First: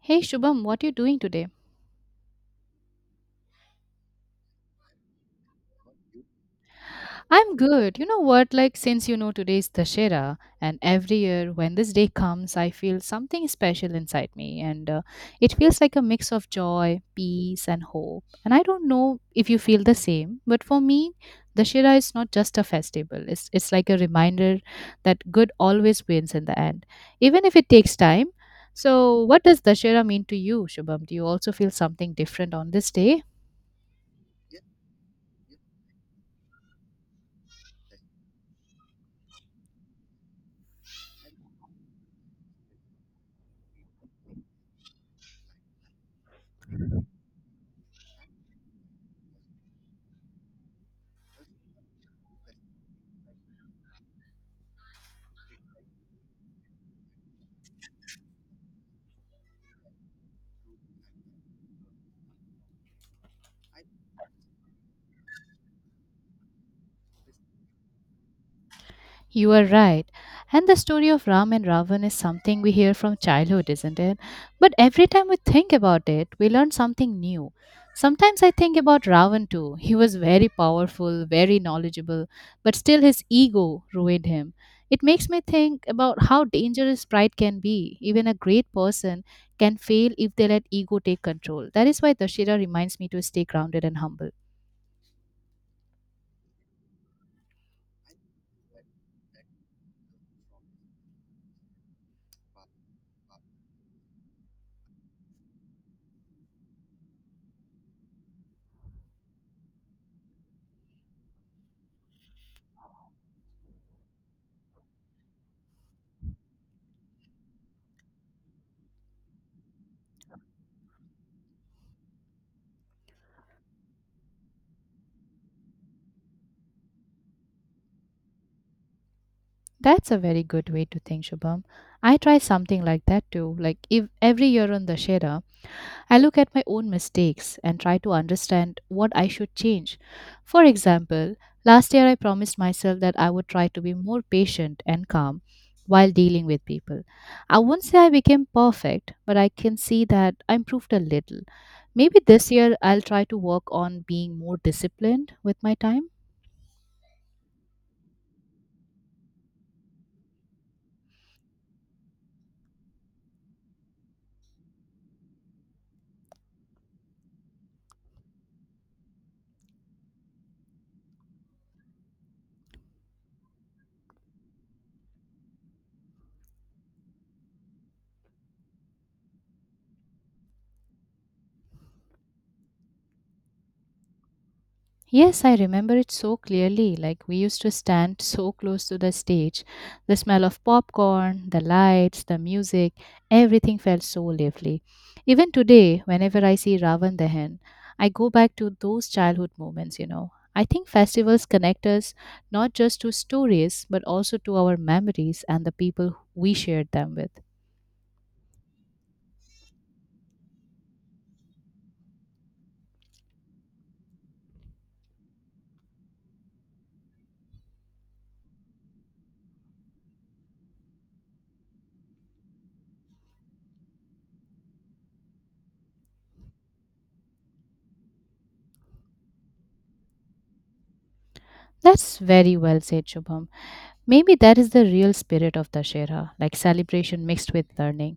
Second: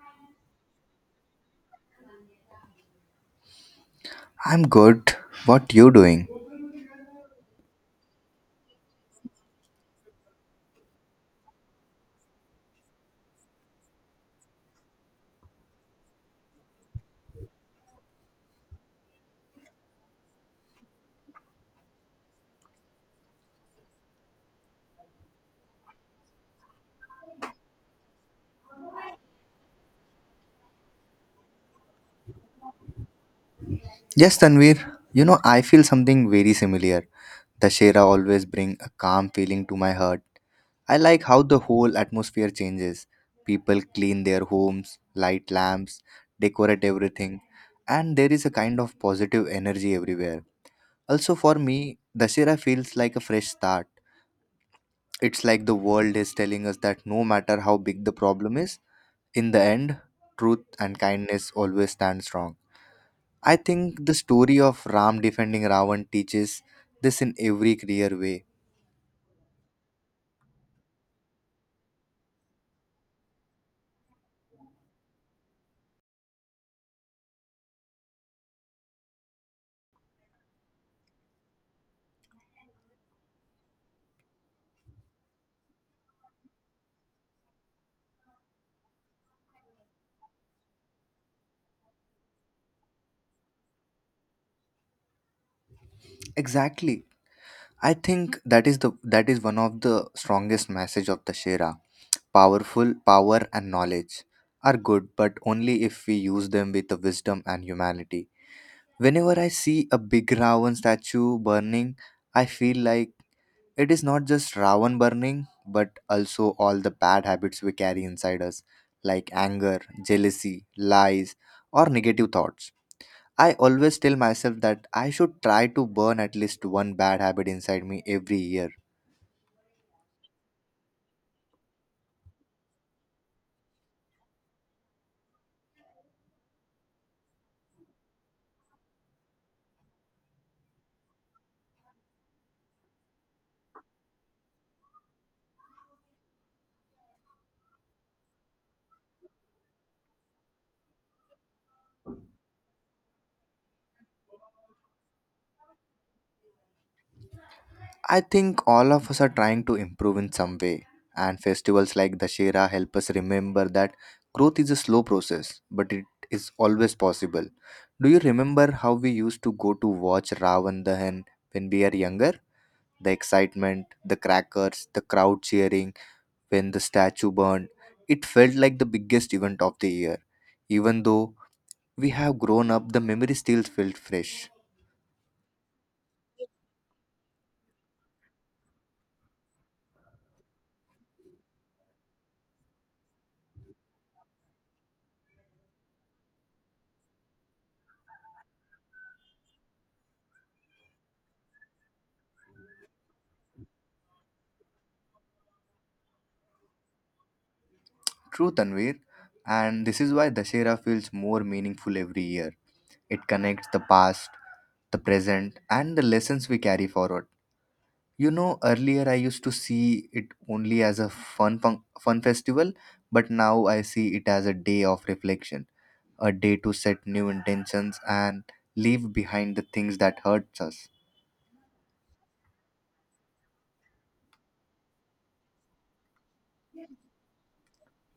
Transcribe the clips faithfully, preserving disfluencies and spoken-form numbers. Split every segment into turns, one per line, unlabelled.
Hey Shubham, what you doing today?
I'm good. What you doing?
I'm good. You know what? Like since you know today is Dashera, and every year when this day comes, I feel something special inside me, and uh, it feels like a mix of joy, peace, and hope. And I don't know if you feel the same, but for me, Dashera is not just a festival. It's it's like a reminder that good always wins in the end, even if it takes time. So, what does Dashera mean to you, Shubham? Do you also feel something different on this day?
Yes, Tanvir. You know, I feel something very similar. Dashera always bring a calm feeling to my heart. I like how the whole atmosphere changes. People clean their homes, light lamps, decorate everything, and there is a kind of positive energy everywhere. Also for me, Dashera feels like a fresh start. It's like the world is telling us that no matter how big the problem is, in the end, truth and kindness always stand strong. I think the story of Ram defending Ravan teaches this in every clear way.
You are right. And the story of Ram and Ravan is something we hear from childhood, isn't it? But every time we think about it, we learn something new. Sometimes I think about Ravan too. He was very powerful, very knowledgeable, but still his ego ruined him. It makes me think about how dangerous pride can be. Even a great person can fail if they let ego take control. That is why Dashira reminds me to stay grounded and humble.
Exactly. I think that is the that is one of the strongest message of the Shera. Powerful power and knowledge are good, but only if we use them with the wisdom and humanity. Whenever I see a big Ravan statue burning, I feel like it is not just Ravan burning, but also all the bad habits we carry inside us, like anger, jealousy, lies, or negative thoughts. I always tell myself that I should try to burn at least one bad habit inside me every year.
That's a very good way to think, Shubham. I try something like that too. Like if every year on the Shera, I look at my own mistakes and try to understand what I should change. For example, last year I promised myself that I would try to be more patient and calm while dealing with people. I won't say I became perfect, but I can see that I improved a little. Maybe this year I'll try to work on being more disciplined with my time.
I think all of us are trying to improve in some way, and festivals like Dashera help us remember that growth is a slow process, but it is always possible. Do you remember how we used to go to watch Ravan Dahan when we are younger? The excitement, the crackers, the crowd cheering when the statue burned, it felt like the biggest event of the year. Even though we have grown up, the memory still felt fresh.
Yes, I remember it so clearly. Like we used to stand so close to the stage. The smell of popcorn, the lights, the music, everything felt so lively. Even today, whenever I see Ravan Dahan, I go back to those childhood moments, you know. I think festivals connect us not just to stories, but also to our memories and the people we shared them with.
True, Tanvir, and this is why Dashera feels more meaningful every year. It connects the past, the present, and the lessons we carry forward. You know, earlier I used to see it only as a fun fun, fun festival, but now I see it as a day of reflection, a day to set new intentions and leave behind the things that hurts us.
That's very well said, Shubham. Maybe that is the real spirit of Dashera, like celebration mixed with learning.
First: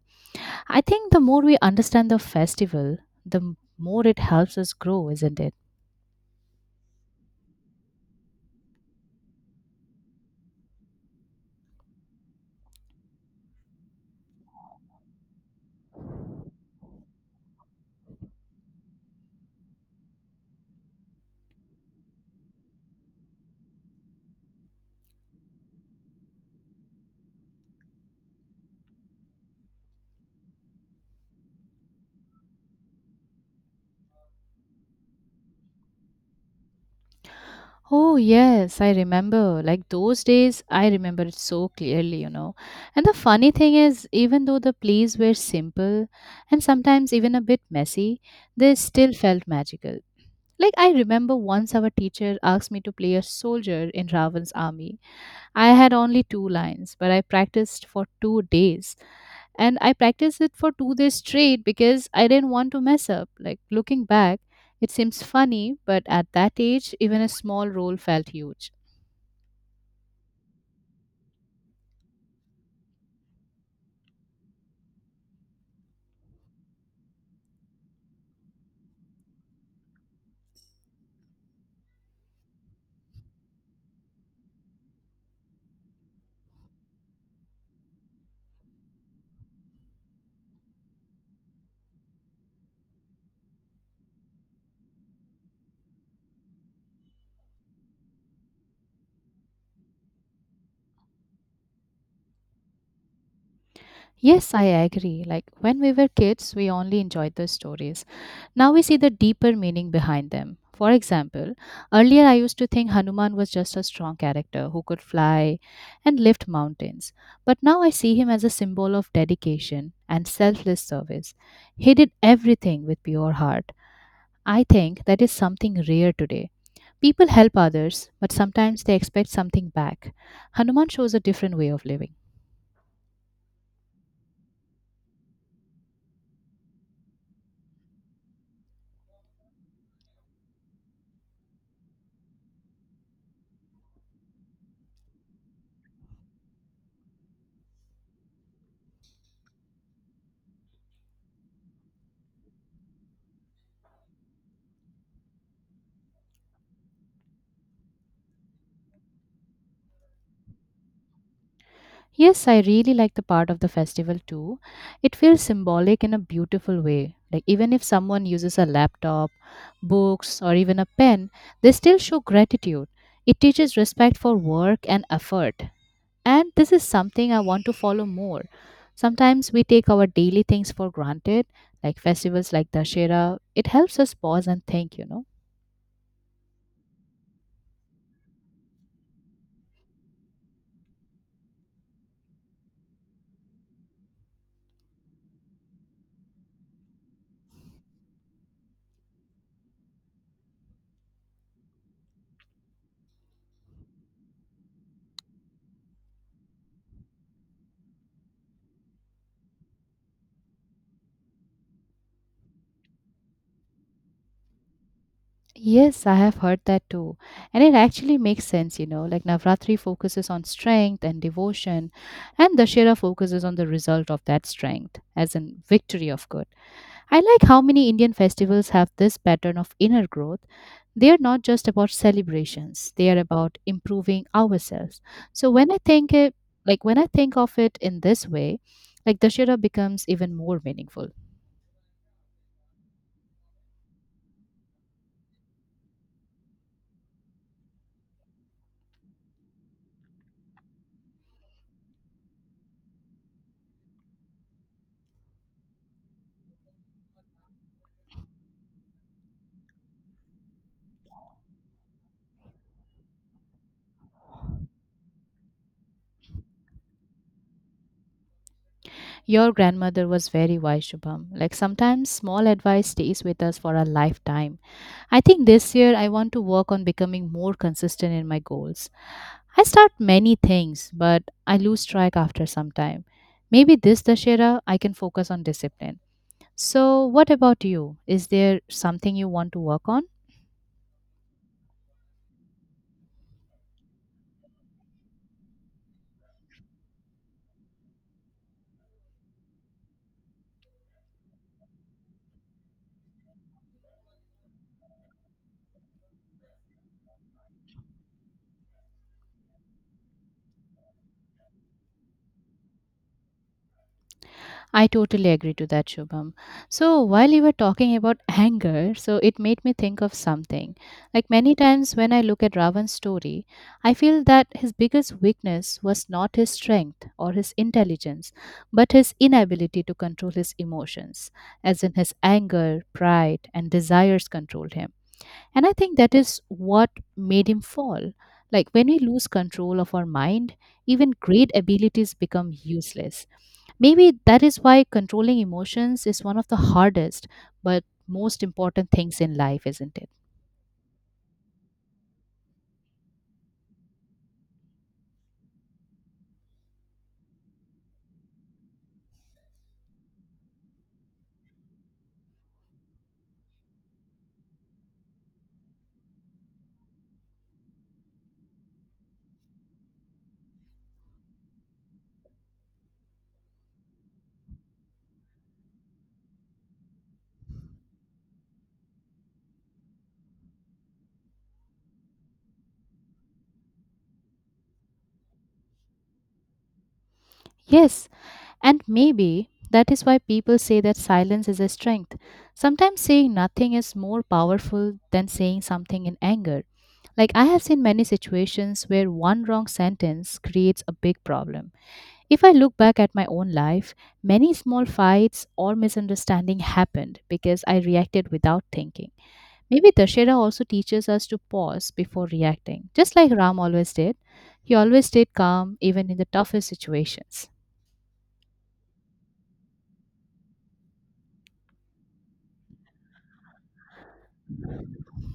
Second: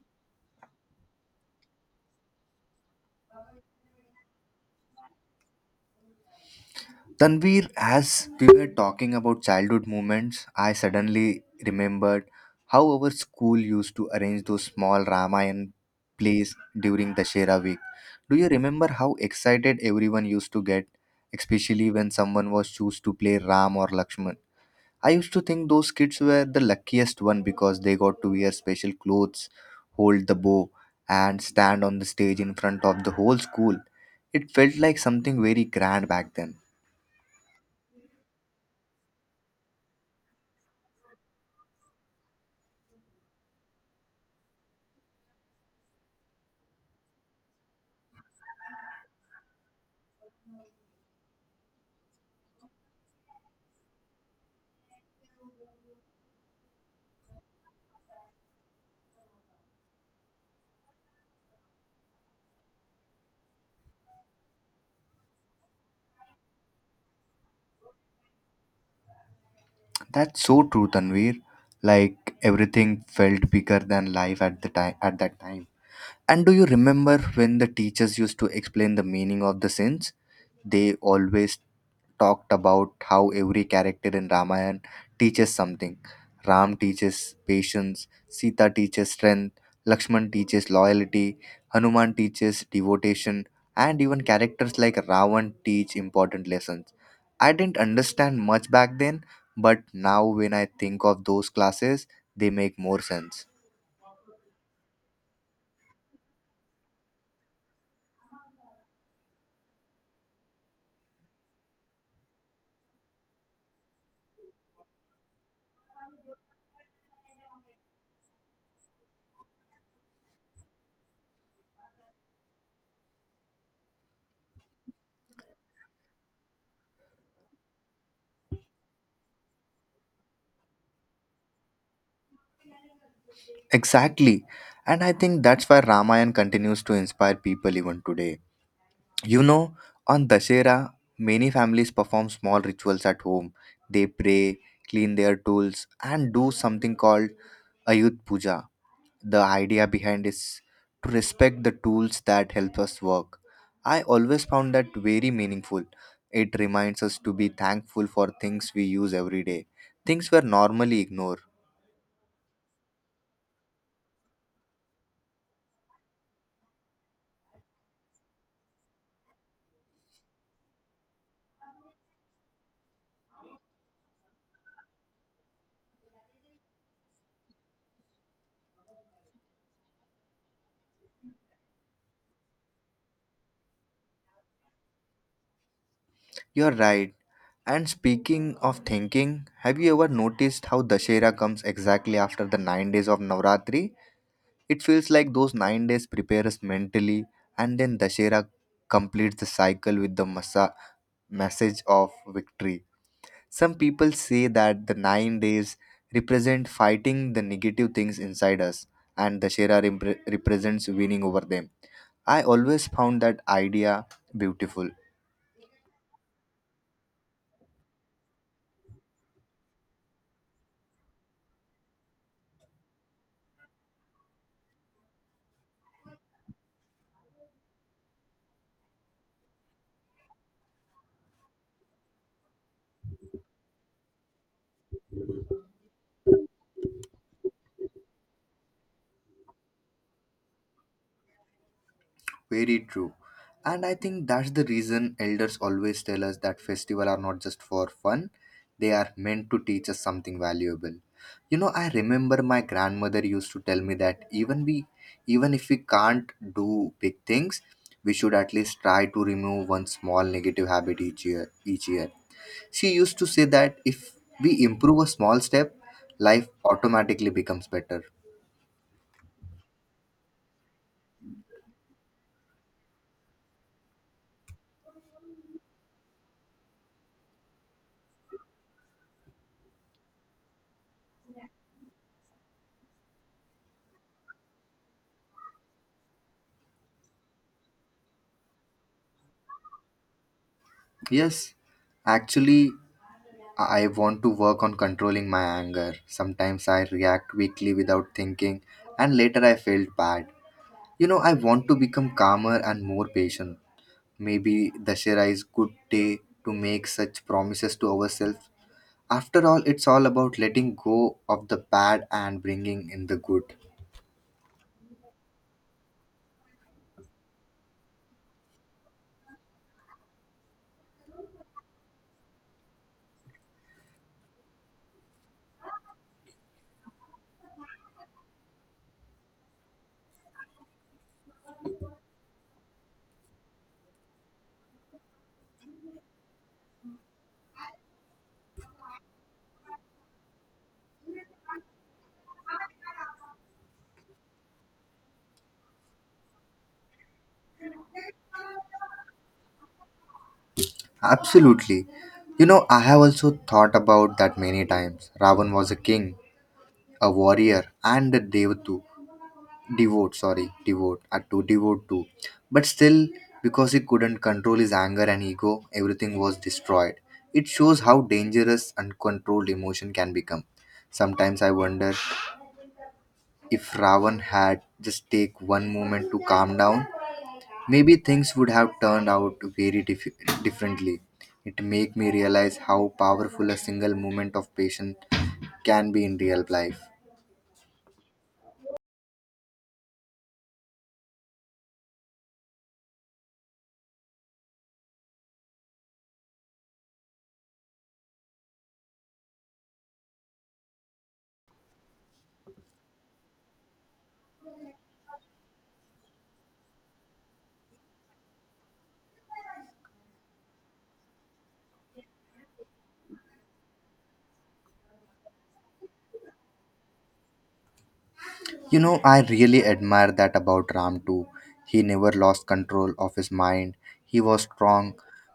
I think the more we understand the festival, the m- more it helps us grow, isn't it?
Tanvir, as we were talking about childhood moments, I suddenly remembered how our school used to arrange those small Ramayan plays during Dashera week. Do you remember how excited everyone used to get, especially when someone was choose to play Ram or Lakshman? I used to think those kids were the luckiest one because they got to wear special clothes, hold the bow, and stand on the stage in front of the whole school. It felt like something very grand back then.
Oh, yes, I remember. Like those days, I remember it so clearly, you know. And the funny thing is, even though the plays were simple and sometimes even a bit messy, they still felt magical. Like I remember once our teacher asked me to play a soldier in Ravan's army, I had only two lines, but I practiced for two days. And I practiced it for two days straight because I didn't want to mess up. Like looking back, it seems funny, but at that age, even a small role felt huge.
That's so true, Tanvir. Like everything felt bigger than life at the time at that time. And do you remember when the teachers used to explain the meaning of the sins? They always talked about how every character in Ramayana teaches something. Ram teaches patience, Sita teaches strength, Lakshman teaches loyalty, Hanuman teaches devotion, and even characters like Ravan teach important lessons. I didn't understand much back then, but now when I think of those classes, they make more sense.
Yes, I agree. Like when we were kids, we only enjoyed the stories. Now we see the deeper meaning behind them. For example, earlier I used to think Hanuman was just a strong character who could fly and lift mountains. But now I see him as a symbol of dedication and selfless service. He did everything with pure heart. I think that is something rare today. People help others, but sometimes they expect something back. Hanuman shows a different way of living.
Exactly. And I think that's why Ramayana continues to inspire people even today. You know, on Dashera, many families perform small rituals at home. They pray, clean their tools, and do something called Ayut Puja. The idea behind is to respect the tools that help us work. I always found that very meaningful. It reminds us to be thankful for things we use every day, things we normally ignore.
Yes, I really like the part of the festival too. It feels symbolic in a beautiful way. Like, even if someone uses a laptop, books, or even a pen, they still show gratitude. It teaches respect for work and effort. And this is something I want to follow more. Sometimes we take our daily things for granted, like festivals like Dashera. It helps us pause and think, you know.
You're right. And speaking of thinking, have you ever noticed how Dashera comes exactly after the nine days of Navratri? It feels like those nine days prepare us mentally, and then Dashera completes the cycle with the massa- message of victory. Some people say that the nine days represent fighting the negative things inside us, and Dashera repre- represents winning over them. I always found that idea beautiful.
Yes, I have heard that too. And it actually makes sense, you know, like Navratri focuses on strength and devotion, and Dashera focuses on the result of that strength, as in victory of good. I like how many Indian festivals have this pattern of inner growth. They are not just about celebrations, they are about improving ourselves. So when I think it, like when I think of it in this way, like Dashera becomes even more meaningful.
Very true. And I think that's the reason elders always tell us that festivals are not just for fun, they are meant to teach us something valuable. You know, I remember my grandmother used to tell me that even we even if we can't do big things, we should at least try to remove one small negative habit each year each year. She used to say that if we improve a small step, life automatically becomes better.
Your grandmother was very wise, Shubham. Like sometimes small advice stays with us for a lifetime. I think this year I want to work on becoming more consistent in my goals. I start many things, but I lose track after some time. Maybe this Dashera I can focus on discipline. So, what about you? Is there something you want to work on?
Yes, actually I want to work on controlling my anger. Sometimes I react quickly without thinking, and later I felt bad. You know, I want to become calmer and more patient. Maybe Dashera is good day to make such promises to ourselves. After all, it's all about letting go of the bad and bringing in the good.
I totally agree to that, Shubham. So, while you were talking about anger, so it made me think of something. Like many times when I look at Ravan's story, I feel that his biggest weakness was not his strength or his intelligence, but his inability to control his emotions, as in his anger, pride, and desires controlled him. And I think that is what made him fall. Like when we lose control of our mind, even great abilities become useless. Maybe that is why controlling emotions is one of the hardest but most important things in life, isn't it?
Absolutely. You know, I have also thought about that many times. Ravan was a king, a warrior, and a Devatu. Devote sorry devote uh, to devote to, but still, because he couldn't control his anger and ego, everything was destroyed. It shows how dangerous uncontrolled emotion can become. Sometimes I wonder, if Ravan had just take one moment to calm down, maybe things would have turned out very dif- differently. It make me realize how powerful a single moment of patience can be in real life.
Yes, and maybe that is why people say that silence is a strength. Sometimes saying nothing is more powerful than saying something in anger. Like I have seen many situations where one wrong sentence creates a big problem. If I look back at my own life, many small fights or misunderstanding happened because I reacted without thinking. Maybe Dashera also teaches us to pause before reacting, just like Ram always did. He always stayed calm even in the toughest situations.
You know, I really admire that about Ram too. He never lost control of his mind. He was strong,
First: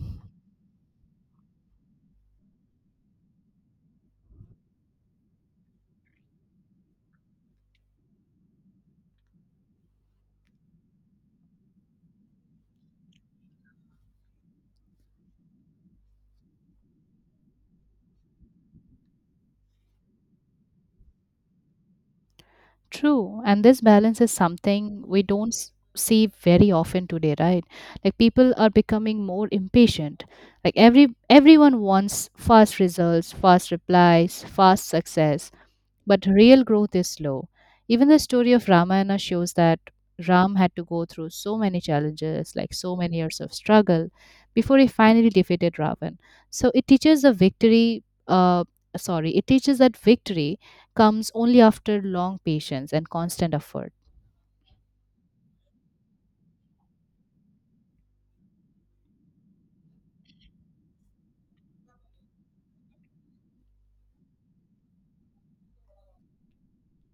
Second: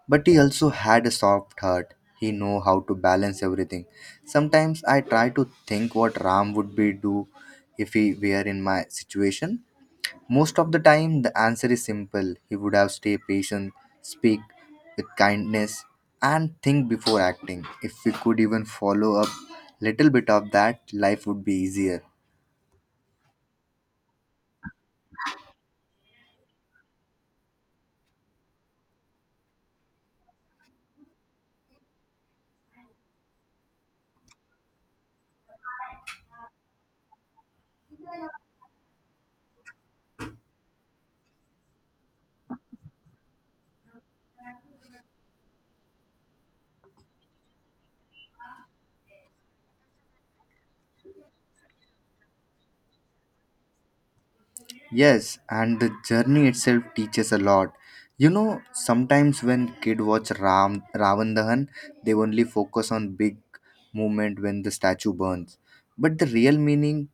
but he also had a soft heart. He know how to balance everything. Sometimes I try to think what Ram would be do if he were in my situation. Most of the time the answer is simple. He would have stay patient, speak with kindness and think before acting. If we could even follow up little bit of that, life would be easier.
True. And this balance is something we don't s- see very often today, right? Like people are becoming more impatient. Like every everyone wants fast results, fast replies, fast success. But real growth is slow. Even the story of Ramayana shows that Ram had to go through so many challenges, like so many years of struggle, before he finally defeated Ravan. So it teaches the victory, uh, sorry, it teaches that victory comes only after long patience and constant effort.
Yes, and the journey itself teaches a lot. You know, sometimes when kid watch Ram Ravan Dahan, they only focus on big movement when the statue burns. But the real meaning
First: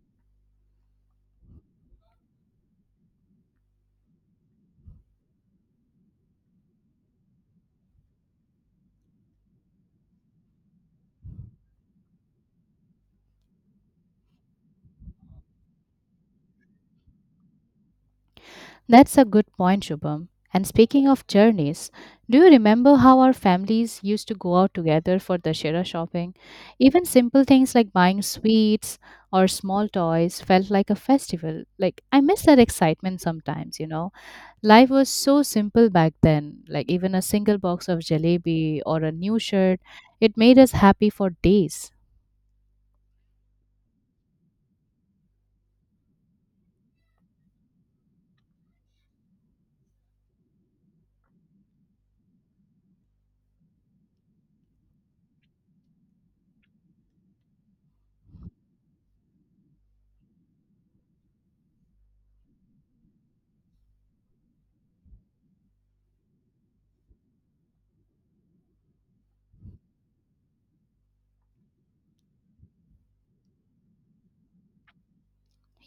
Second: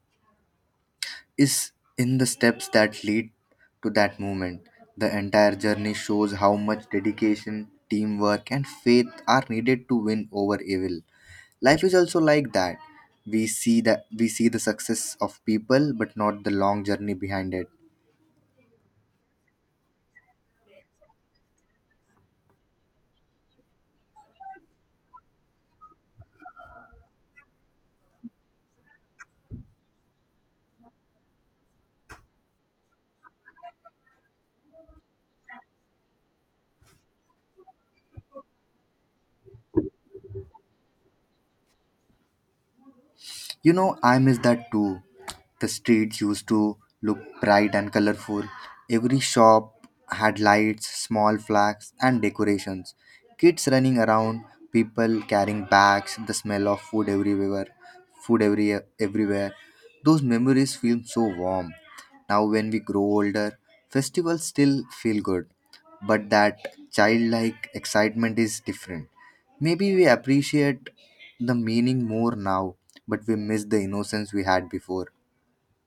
is in the steps that lead to that movement. The entire journey shows how much dedication, teamwork, and faith are needed to win over evil. Life is also like that. We see that we see the success of people, but not the long journey behind it.
That's a good point, Shubham. And speaking of journeys, do you remember how our families used to go out together for Dashera shopping? Even simple things like buying sweets or small toys felt like a festival. Like, I miss that excitement sometimes, you know? Life was so simple back then. Like, even a single box of jalebi or a new shirt, it made us happy for days.
You know, I miss that too. The streets used to look bright and colorful. Every shop had lights, small flags, and decorations. Kids running around, people carrying bags, the smell of food everywhere, food every everywhere. Those memories feel so warm. Now when we grow older, festivals still feel good, but that childlike excitement is different. Maybe we appreciate the meaning more now but we miss the innocence we had before.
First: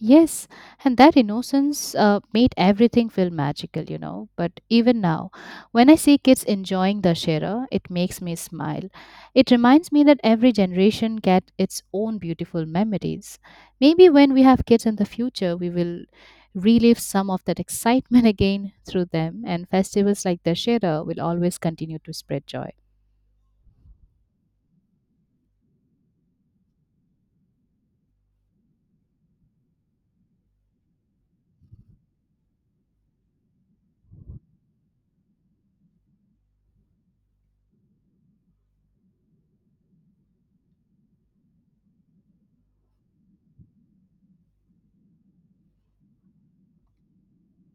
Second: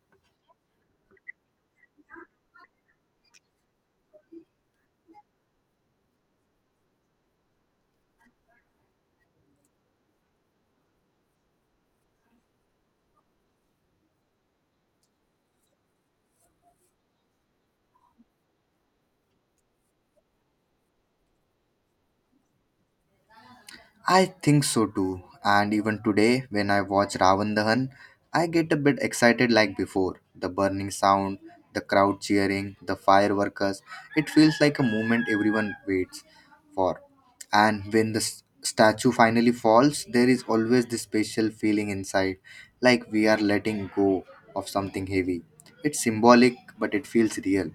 Yes, and that innocence uh, made everything feel magical, you know. But even now, when I see kids enjoying Dashera, it makes me smile. It reminds me that every generation gets its own beautiful memories. Maybe when we have kids in the future, we will relive some of that excitement again through them, and festivals like Dashera will always continue to spread joy.
I think so too. And even today, when I watch Ravan Dahan, I get a bit excited like before. The burning sound, the crowd cheering, the fireworkers. It feels like a moment everyone waits for. And when the s- statue finally falls, there is always this special feeling inside, like we are letting go of something heavy. It's symbolic, but it feels real.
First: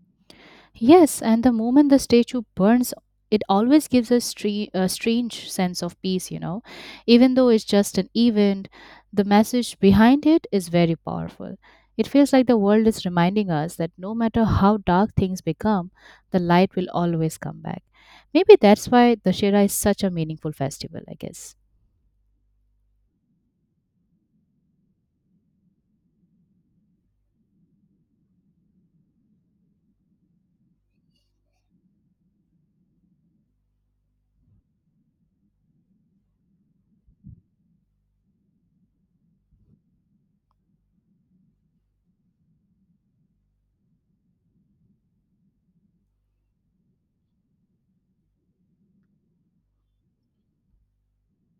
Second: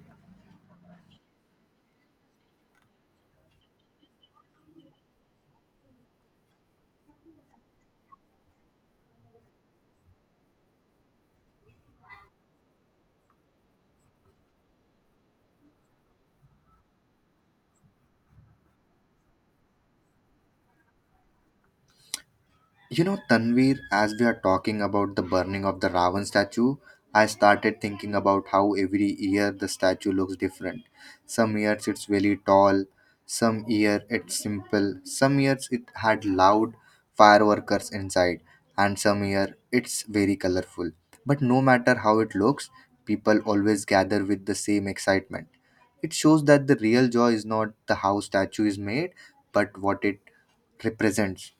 Yes, and the moment the statue burns, it always gives a, stre- a strange sense of peace, you know. Even though it's just an event, the message behind it is very powerful. It feels like the world is reminding us that no matter how dark things become, the light will always come back. Maybe that's why the Shera is such a meaningful festival, I guess.
You know, Tanvir, as we are talking about the burning of the Ravan statue, I started thinking about how every year the statue looks different. Some years it's really tall, some year it's simple, some years it had loud fireworkers inside, and some year it's very colorful. But no matter how it looks, people always gather with the same excitement. It shows that the real joy is not the how statue is made, but what it represents.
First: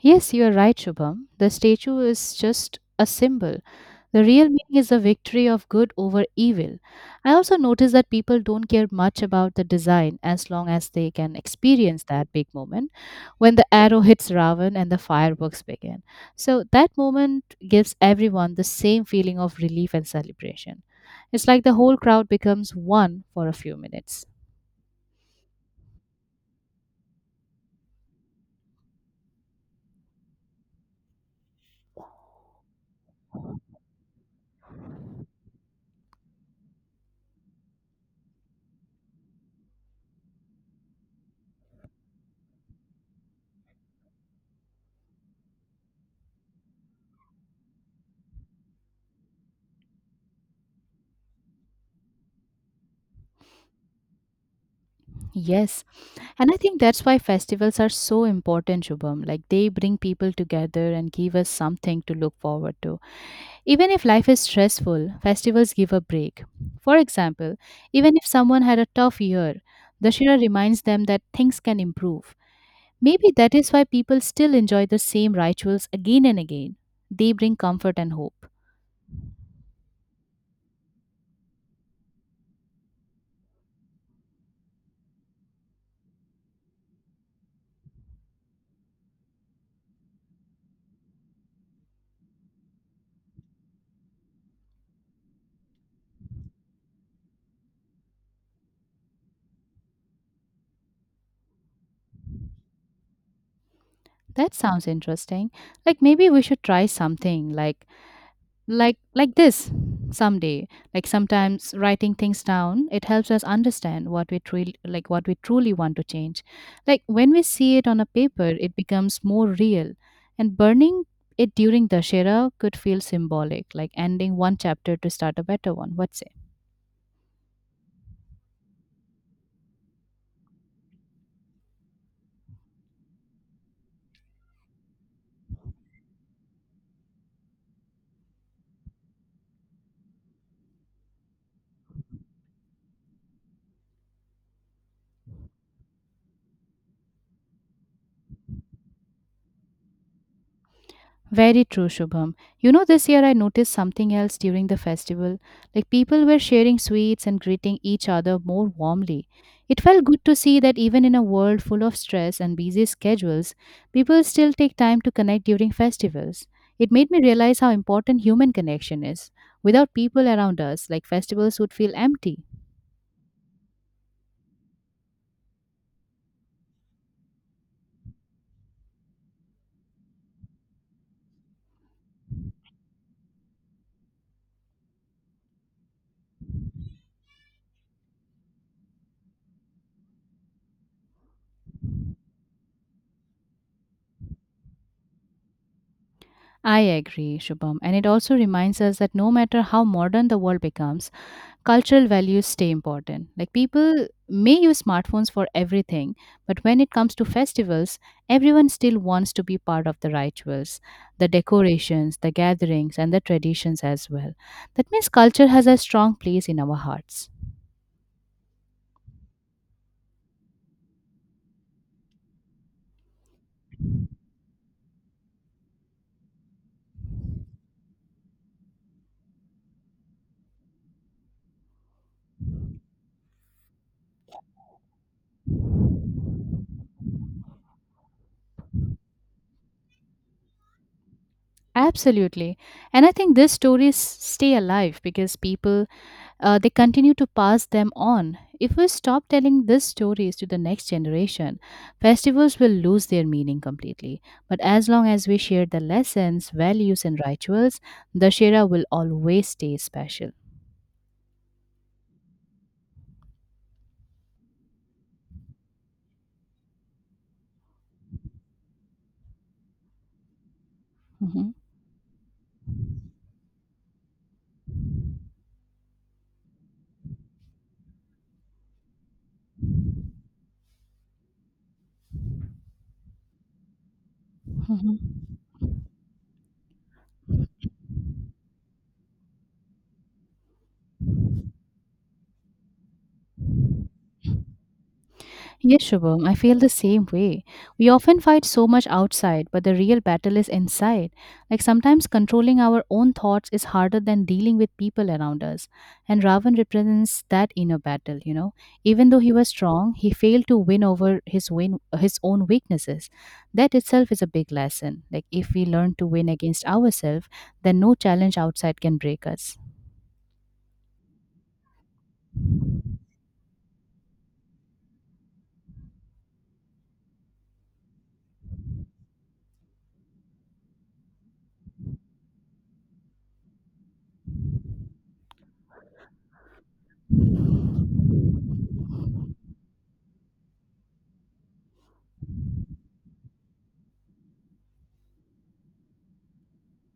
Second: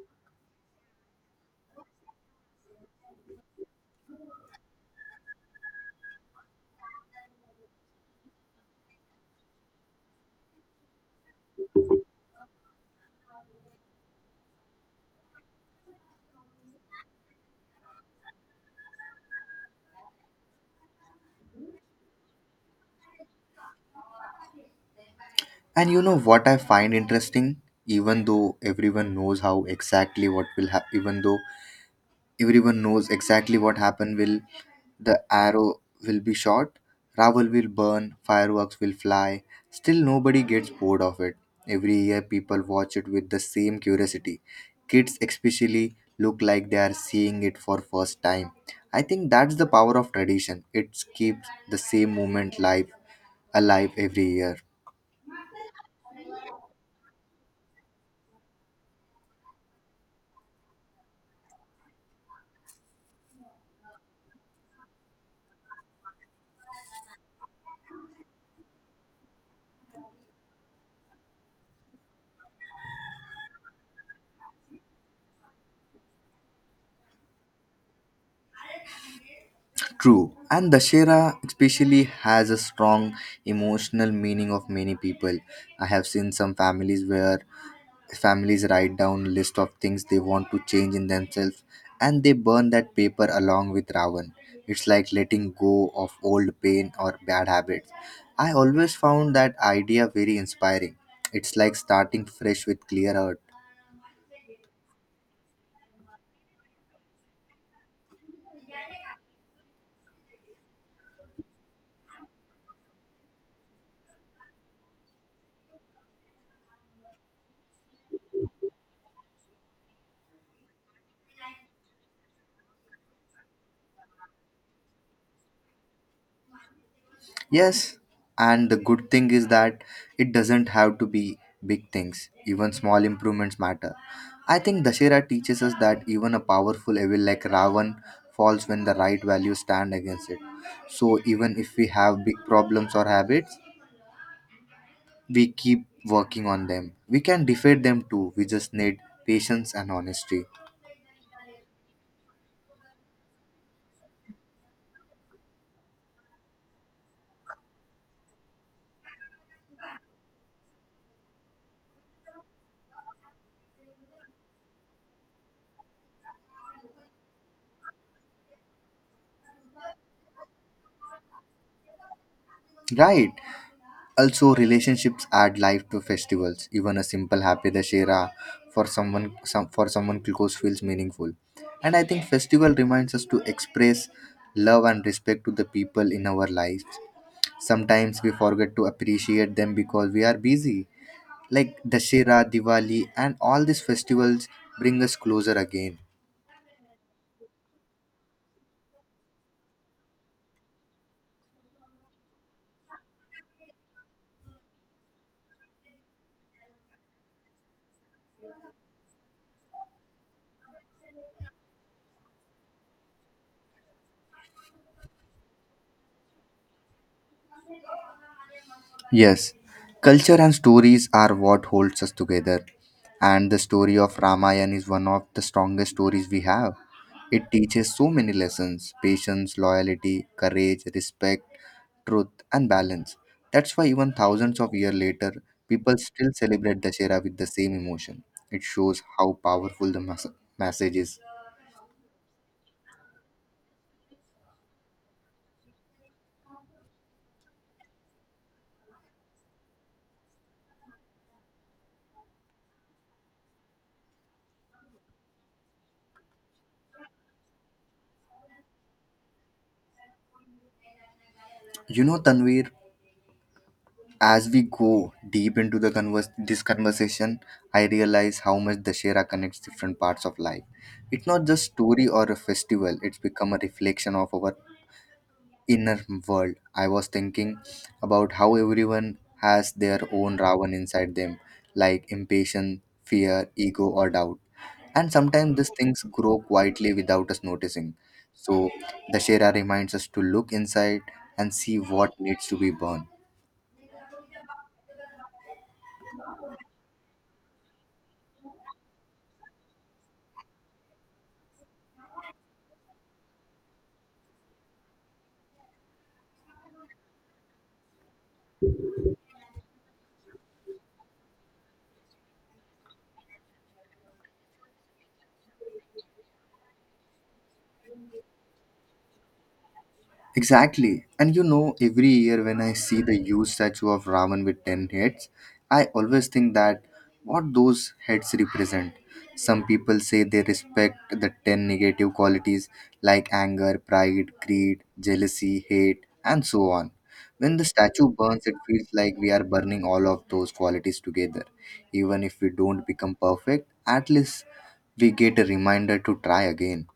Yes, you are right, Shubham. The statue is just a symbol. The real meaning is the victory of good over evil. I also notice that people don't care much about the design as long as they can experience that big moment when the arrow hits Ravan and the fireworks begin. So that moment gives everyone the same feeling of relief and celebration. It's like the whole crowd becomes one for a few minutes.
And you know what I find interesting? Even though everyone knows how exactly what will happen, even though everyone knows exactly what happened, will the arrow will be shot, Ravel will burn, fireworks will fly. Still, nobody gets bored of it. Every year, people watch it with the same curiosity. Kids, especially, look like they are seeing it for first time. I think that's the power of tradition. It keeps the same moment live alive every year.
Yes. And I think that's why festivals are so important, Shubham. Like they bring people together and give us something to look forward to. Even if life is stressful, festivals give a break. For example, even if someone had a tough year, Dashera reminds them that things can improve. Maybe that is why people still enjoy the same rituals again and again. They bring comfort and hope.
True, and Dashera especially has a strong emotional meaning of many people. I have seen some families where families write down list of things they want to change in themselves and they burn that paper along with Ravan. It's like letting go of old pain or bad habits. I always found that idea very inspiring. It's like starting fresh with clear heart.
That sounds interesting. Like maybe we should try something like like like this someday, like sometimes writing things down, it helps us understand what we truly like what we truly want to change, like when we see it on a paper it becomes more real. And burning it during dashera could feel symbolic, like ending one chapter to start a better one. What say?
Yes, and the good thing is that it doesn't have to be big things, even small improvements matter. I think Dashera teaches us that even a powerful evil like Ravan falls when the right values stand against it. So, even if we have big problems or habits, we keep working on them. We can defeat them too, we just need patience and honesty.
Very true, Shubham. You know, this year I noticed something else during the festival. Like people were sharing sweets and greeting each other more warmly. It felt good to see that even in a world full of stress and busy schedules, people still take time to connect during festivals. It made me realize how important human connection is. Without people around us, like festivals would feel empty.
Right. Also, relationships add life to festivals. Even a simple happy dashera for someone some, for someone close feels meaningful. And I think festival reminds us to express love and respect to the people in our lives. Sometimes we forget to appreciate them because we are busy. Like Dashera, Diwali, and all these festivals bring us closer again.
I agree, Shubham. And it also reminds us that no matter how modern the world becomes, cultural values stay important. Like people may use smartphones for everything, but when it comes to festivals, everyone still wants to be part of the rituals, the decorations, the gatherings, and the traditions as well. That means culture has a strong place in our hearts.
Yes, culture and stories are what holds us together. And the story of Ramayana is one of the strongest stories we have. It teaches so many lessons patience, loyalty, courage, respect, truth, and balance. That's why, even thousands of years later, people still celebrate Dashera with the same emotion. It shows how powerful the mas- message is.
Absolutely. And I think these stories stay alive because people uh, they continue to pass them on. If we stop telling these stories to the next generation, festivals will lose their meaning completely. But as long as we share the lessons, values, and rituals, Dashera will always stay special.
You know, Tanvir, as we go deep into the converse, this conversation, I realize how much Dashera connects different parts of life. It's not
Mhm.
just story or a festival; it's become a reflection of our inner world. I was thinking about how everyone has their own Ravan inside them, like impatience, fear, ego, or doubt. And
Mhm.
sometimes these things grow quietly without us noticing. So Dashera reminds us to look inside and see what needs to be burned.
Yes, Shubham, I feel the same way. We often fight so much outside, but the real battle is inside. Like sometimes controlling our own thoughts is harder than dealing with people around us. And Ravan represents that inner battle, you know. Even though he was strong, he failed to win over his win his own weaknesses. That itself is a big lesson. Like if we learn to win against ourselves, then no challenge outside can break us.
Exactly. And you know, every year when I see the huge statue of Ravan with ten heads, I always think that what those heads represent. Some people say they respect the ten negative qualities like anger, pride, greed, jealousy, hate, and so on. When the statue burns, it feels like we are burning all of those qualities together. Even if we don't become perfect, at least we get a reminder to try again.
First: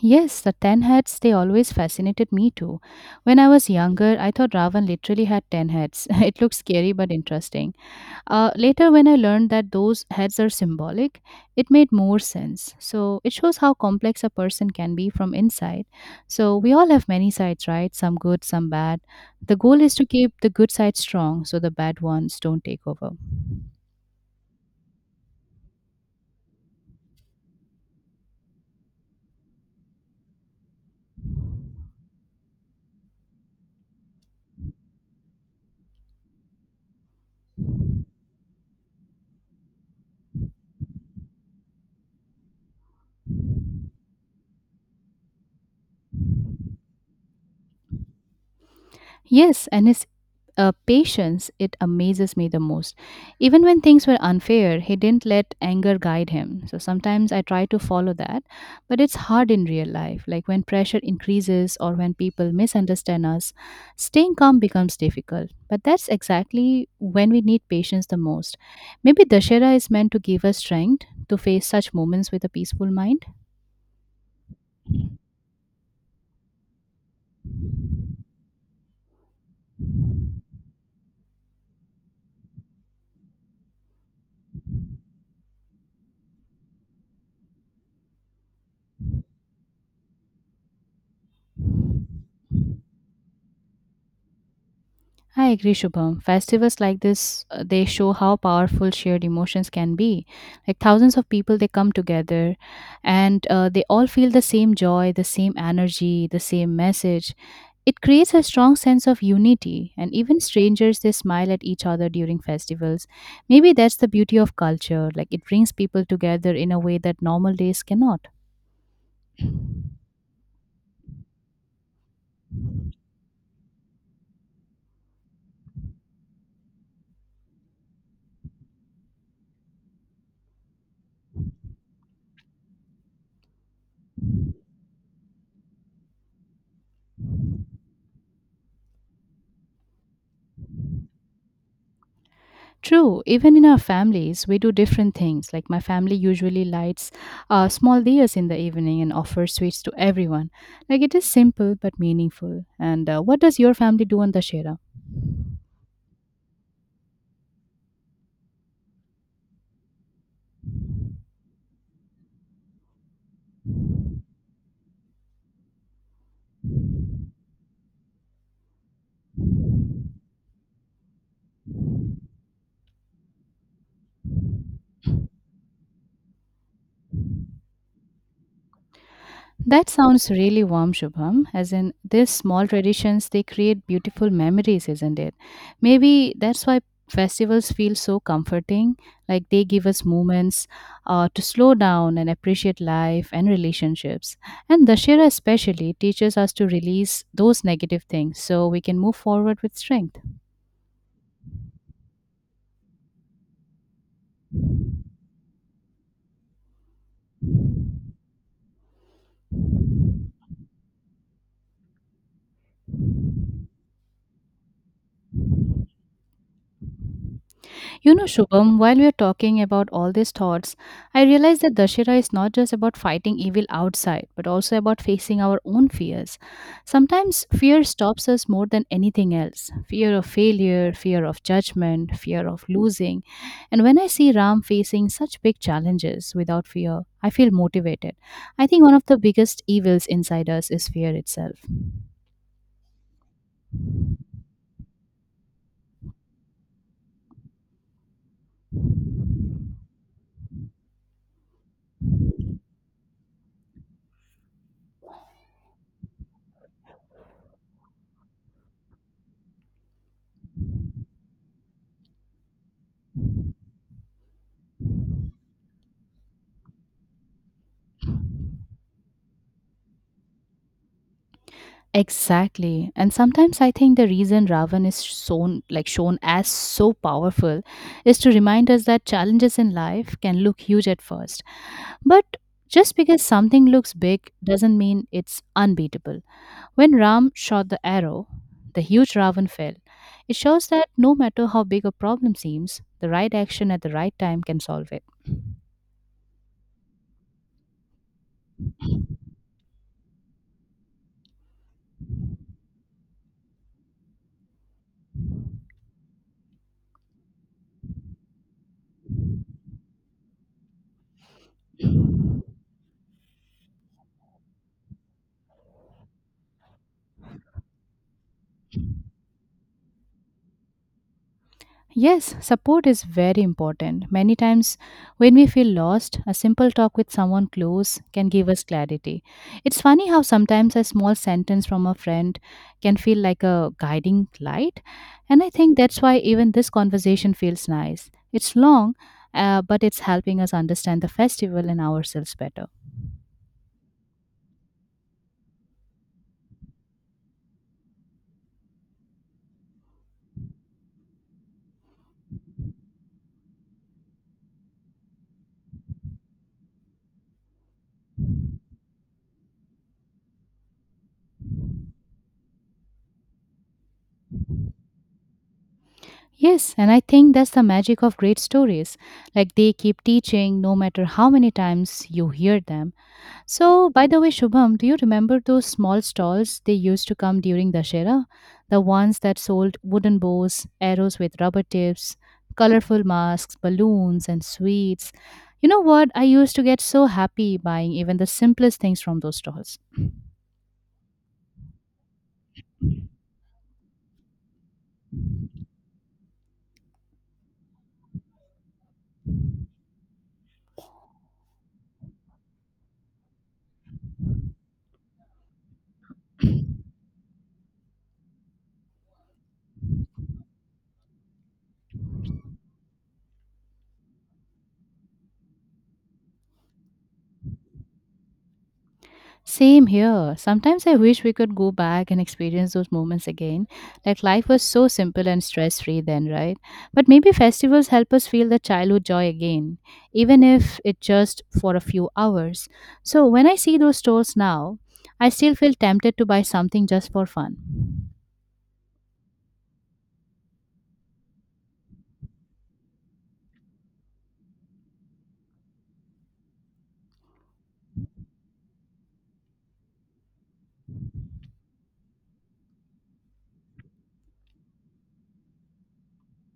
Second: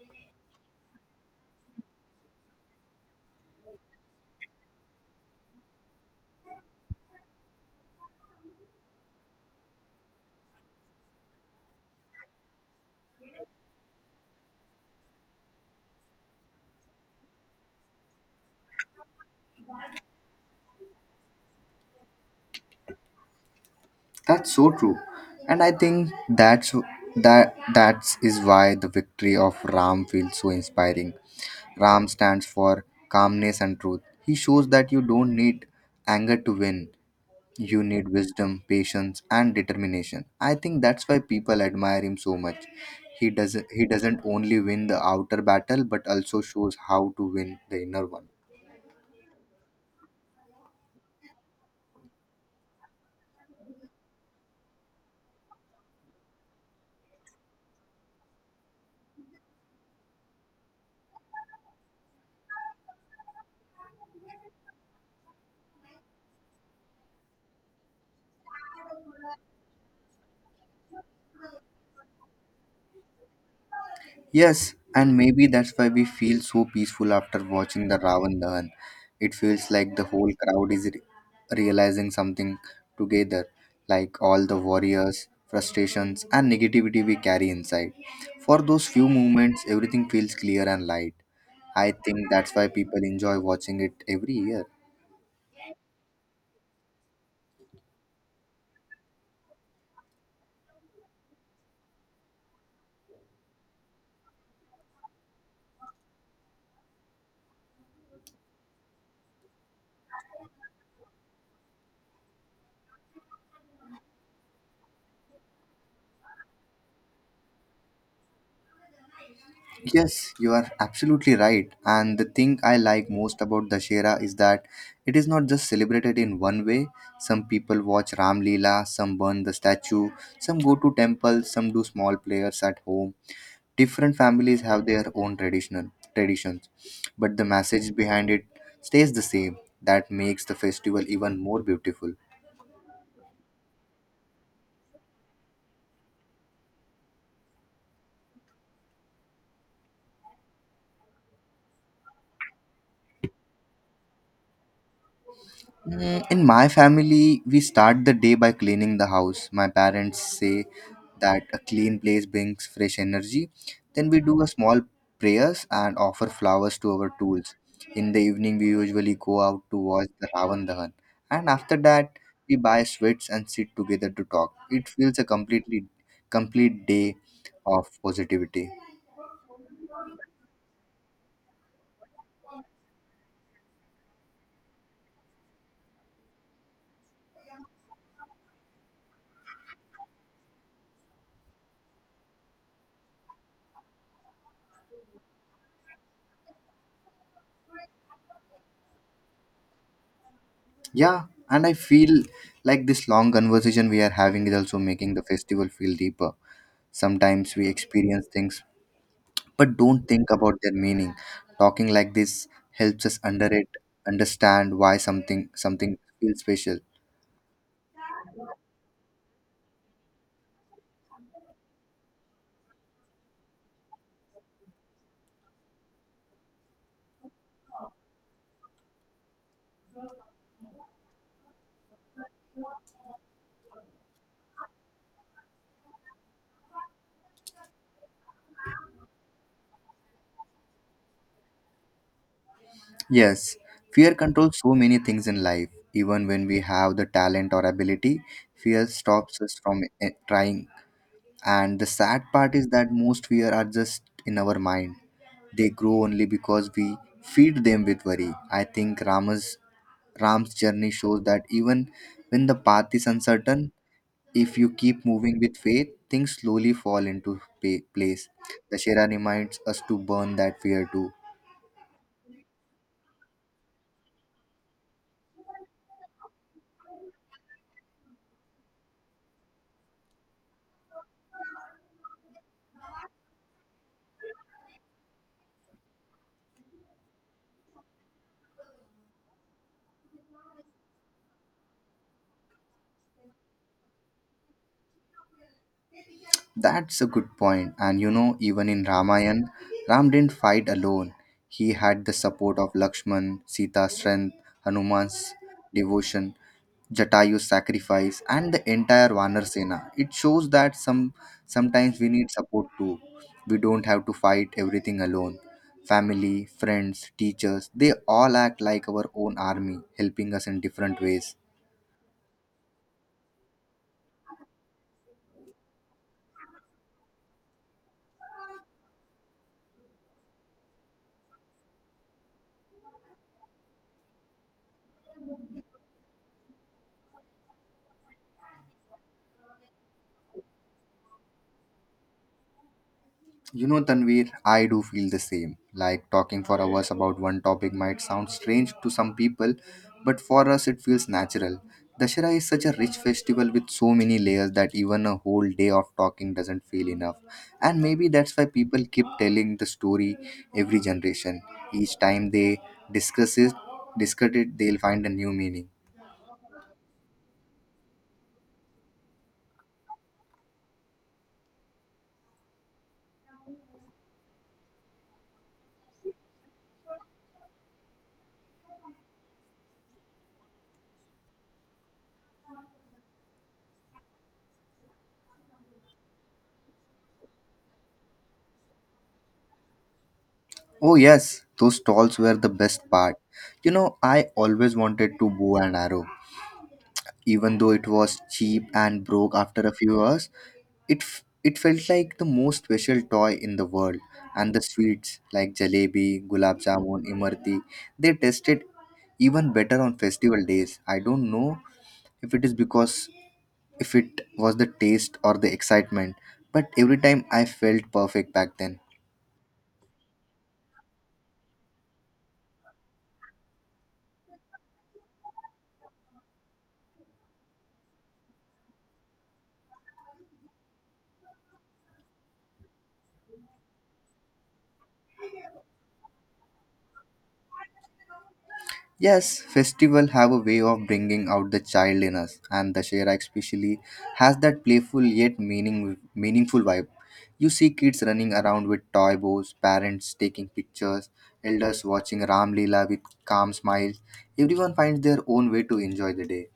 Yes, the ten heads, they always fascinated me too. When I was younger, I thought Ravan literally had ten heads. It looked scary but interesting. Uh, later, when I learned that those heads are symbolic, it made more sense. So, it shows how complex a person can be from inside. So, we all have many sides, right? Some good, some bad. The goal is to keep the good side strong so the bad ones don't take over.
That's so true. And I think that's that that is why the victory of Ram feels so inspiring. Ram stands for calmness and truth. He shows that you don't need anger to win. You need wisdom, patience and determination. I think that's why people admire him so much. He doesn't he doesn't only win the outer battle but also shows how to win the inner one.
Yes, and his uh, patience, it amazes me the most. Even when things were unfair, he didn't let anger guide him. So sometimes I try to follow that, but it's hard in real life. Like when pressure increases or when people misunderstand us, staying calm becomes difficult. But that's exactly when we need patience the most. Maybe Dashera is meant to give us strength to face such moments with a peaceful mind.
Yes, and maybe that's why we feel so peaceful after watching the Ravan Dahan. It feels like the whole crowd is re- realizing something together, like all the warriors, frustrations, and negativity we carry inside. For those few moments, everything feels clear and light. I think that's why people enjoy watching it every year.
I agree, Shubham. Festivals like this, uh, they show how powerful shared emotions can be. Like thousands of people, they come together and uh, they all feel the same joy, the same energy, the same message. It creates a strong sense of unity, and even strangers, they smile at each other during festivals. Maybe that's the beauty of culture. Like it brings people together in a way that normal days cannot.
Yes, you are absolutely right. And the thing I like most about Dashera is that it is not just celebrated in one way. Some people watch Ram Leela, some burn the statue, some go to temples, some do small prayers at home. Different families have their own traditional traditions, but the message behind it stays the same. That makes the festival even more beautiful.
True, even in our families, we do different things. Like my family usually lights uh, small diyas in the evening and offers sweets to everyone. Like it is simple but meaningful. And uh, what does your family do on the Shera?
Mm, In my family, we start the day by cleaning the house. My parents say that a clean place brings fresh energy. Then we do a small prayers and offer flowers to our tools. In the evening, we usually go out to watch the Ravan Dahan. And after that, we buy sweets and sit together to talk. It feels a completely complete day of positivity.
That sounds really warm, Shubham. As in, these small traditions, they create beautiful memories, isn't it? Maybe that's why festivals feel so comforting. Like they give us moments uh, to slow down and appreciate life and relationships. And Dashera especially teaches us to release those negative things so we can move forward with strength.
Yeah, and I feel like this long conversation we are having is also making the festival feel deeper. Sometimes we experience things but don't think about their meaning. Talking like this helps us under it understand why something something feels special.
You know, Shubham, while we are talking about all these thoughts, I realize that Dashera is not just about fighting evil outside, but also about facing our own fears. Sometimes fear stops us more than anything else fear of failure, fear of judgment, fear of losing. And when I see Ram facing such big challenges without fear, I feel motivated. I think one of the biggest evils inside us is fear itself.
Yes, fear controls so many things in life. Even when we have the talent or ability, fear stops us from eh, trying. And the sad part is that most fear are just in our mind. They grow only because we feed them with worry. I think Rama's Ram's journey shows that even when the path is uncertain, if you keep moving with faith, things slowly fall into pa- place. Dashera reminds us to burn that fear too.
Exactly. And sometimes I think the reason Ravan is shown like shown as so powerful is to remind us that challenges in life can look huge at first. But just because something looks big doesn't mean it's unbeatable. When Ram shot the arrow, the huge Ravan fell. It shows that no matter how big a problem seems, the right action at the right time can solve it.
That's a good point. And you know, even in Ramayana, Ram didn't fight alone. He had the support of Lakshman, Sita's strength, Hanuman's devotion, Jatayu's sacrifice, and the entire Vanar Sena. It shows that some sometimes we need support too. We don't have to fight everything alone. Family, friends, teachers, they all act like our own army, helping us in different ways.
Yes, support is very important. Many times, when we feel lost, a simple talk with someone close can give us clarity. It's funny how sometimes a small sentence from a friend can feel like a guiding light. And I think that's why even this conversation feels nice. It's long, uh, but it's helping us understand the festival and ourselves better.
You know, Tanvir, I do feel the same. Like talking for hours about one topic might sound strange to some people, but for us it feels natural. Dashera is such a rich festival with so many layers that even a whole day of talking doesn't feel enough. And maybe that's why people keep telling the story every generation. Each time they discuss it, discuss it, they'll find a new meaning.
Yes, and I think that's the magic of great stories. Like they keep teaching no matter how many times you hear them. So, by the way, Shubham, do you remember those small stalls they used to come during Dashera? The ones that sold wooden bows, arrows with rubber tips, colorful masks, balloons, and sweets. You know what? I used to get so happy buying even the simplest things from those stalls.
Oh yes, those stalls were the best part. You know, I always wanted to bow and arrow even though it was cheap and broke after a few hours it f- it felt like the most special toy in the world and the sweets like jalebi gulab jamun imarti they tasted even better on festival days. I don't know if it is because if it was the taste or the excitement, but every time I felt perfect back then.
Same here. Sometimes I wish we could go back and experience those moments again. Like life was so simple and stress free then, right? But maybe festivals help us feel the childhood joy again, even if it just for a few hours. So when I see those stores now, I still feel tempted to buy something just for fun.
Yes, festival have a way of bringing out the child in us, and the Shera especially has that playful yet meaning meaningful vibe. You see kids running around with toy bows, parents taking pictures, elders watching Ram Leela with calm smiles. Everyone finds their own way to enjoy the day.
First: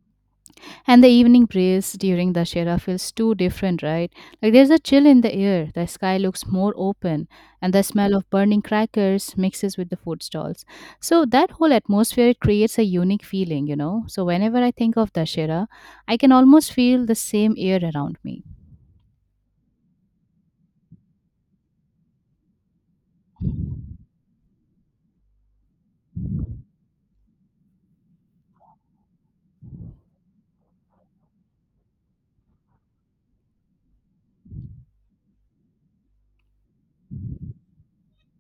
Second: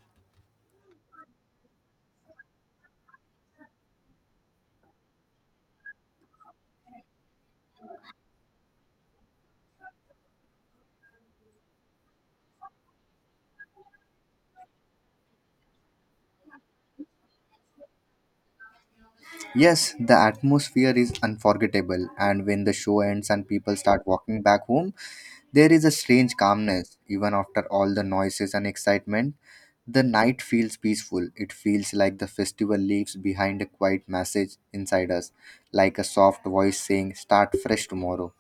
And the evening breeze during the Shera feels too different, right? Like there's a chill in the air, the sky looks more open, and the smell of burning crackers mixes with the food stalls. So that whole atmosphere it creates a unique feeling, you know. So whenever I think of Dashera, I can almost feel the same air around me.
Yes, the atmosphere is unforgettable, and when the show ends and people start walking back home, there is a strange calmness, even after all the noises and excitement. The night feels peaceful. It feels like the festival leaves behind a quiet message inside us, like a soft voice saying, Start fresh tomorrow.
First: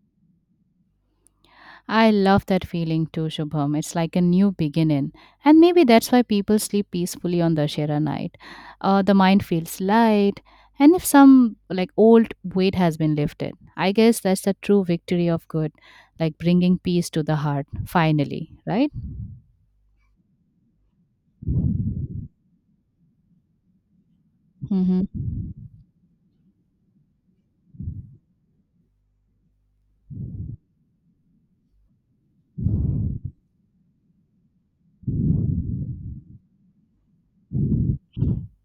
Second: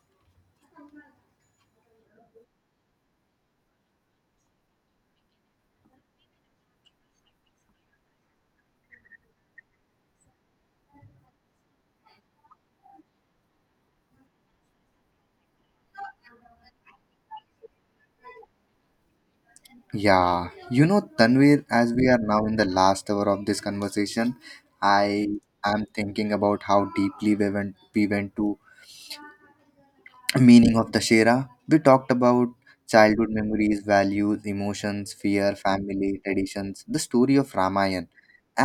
I love that feeling too, Shubham. It's like a new beginning. And maybe that's why people sleep peacefully on Dashera night. Uh, the mind feels light. And if some like old weight has been lifted, I guess that's the true victory of good, like bringing peace to the heart, finally, right?
Yeah, you know, Tanvir, as we are now in the last hour of this conversation,
Mm-hmm.
I am thinking about how deeply we went, we went to meaning of the Shera. We talked about childhood memories, values, emotions, fear, family, traditions, the story of Ramayana,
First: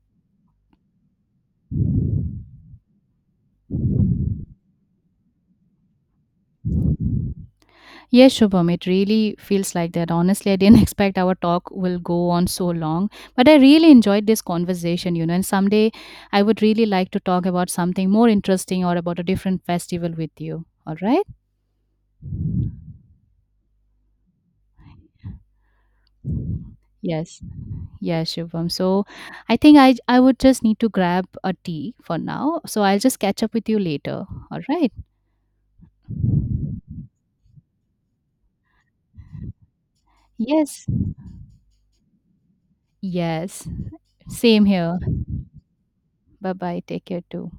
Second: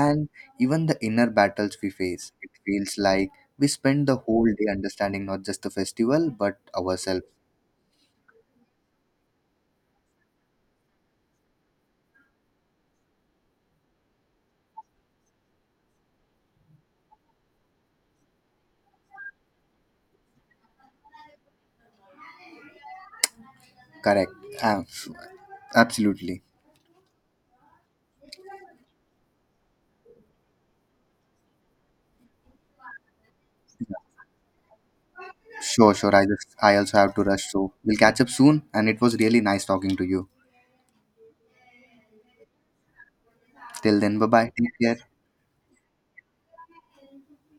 and even the inner battles we face. It feels like we spend the whole day understanding not just the festival but ourselves.
Yes, Shubham, it really feels like that. Honestly, I didn't expect our talk will go on so long, but I really enjoyed this conversation, you know. And someday I would really like to talk about something more interesting or about a different festival with you. All right?
Correct. Ab- Absolutely.
Yes. Yes, Shubham. So I think I I would just need to grab a tea for now. So I'll just catch up with you later. All right?
Sure, sure. I just I also have to rush, so we'll catch up soon. And it was really nice talking to you.
Yes. Yes.
Till then, bye bye.
Same
Take
here.
care.
Bye bye. Take care too.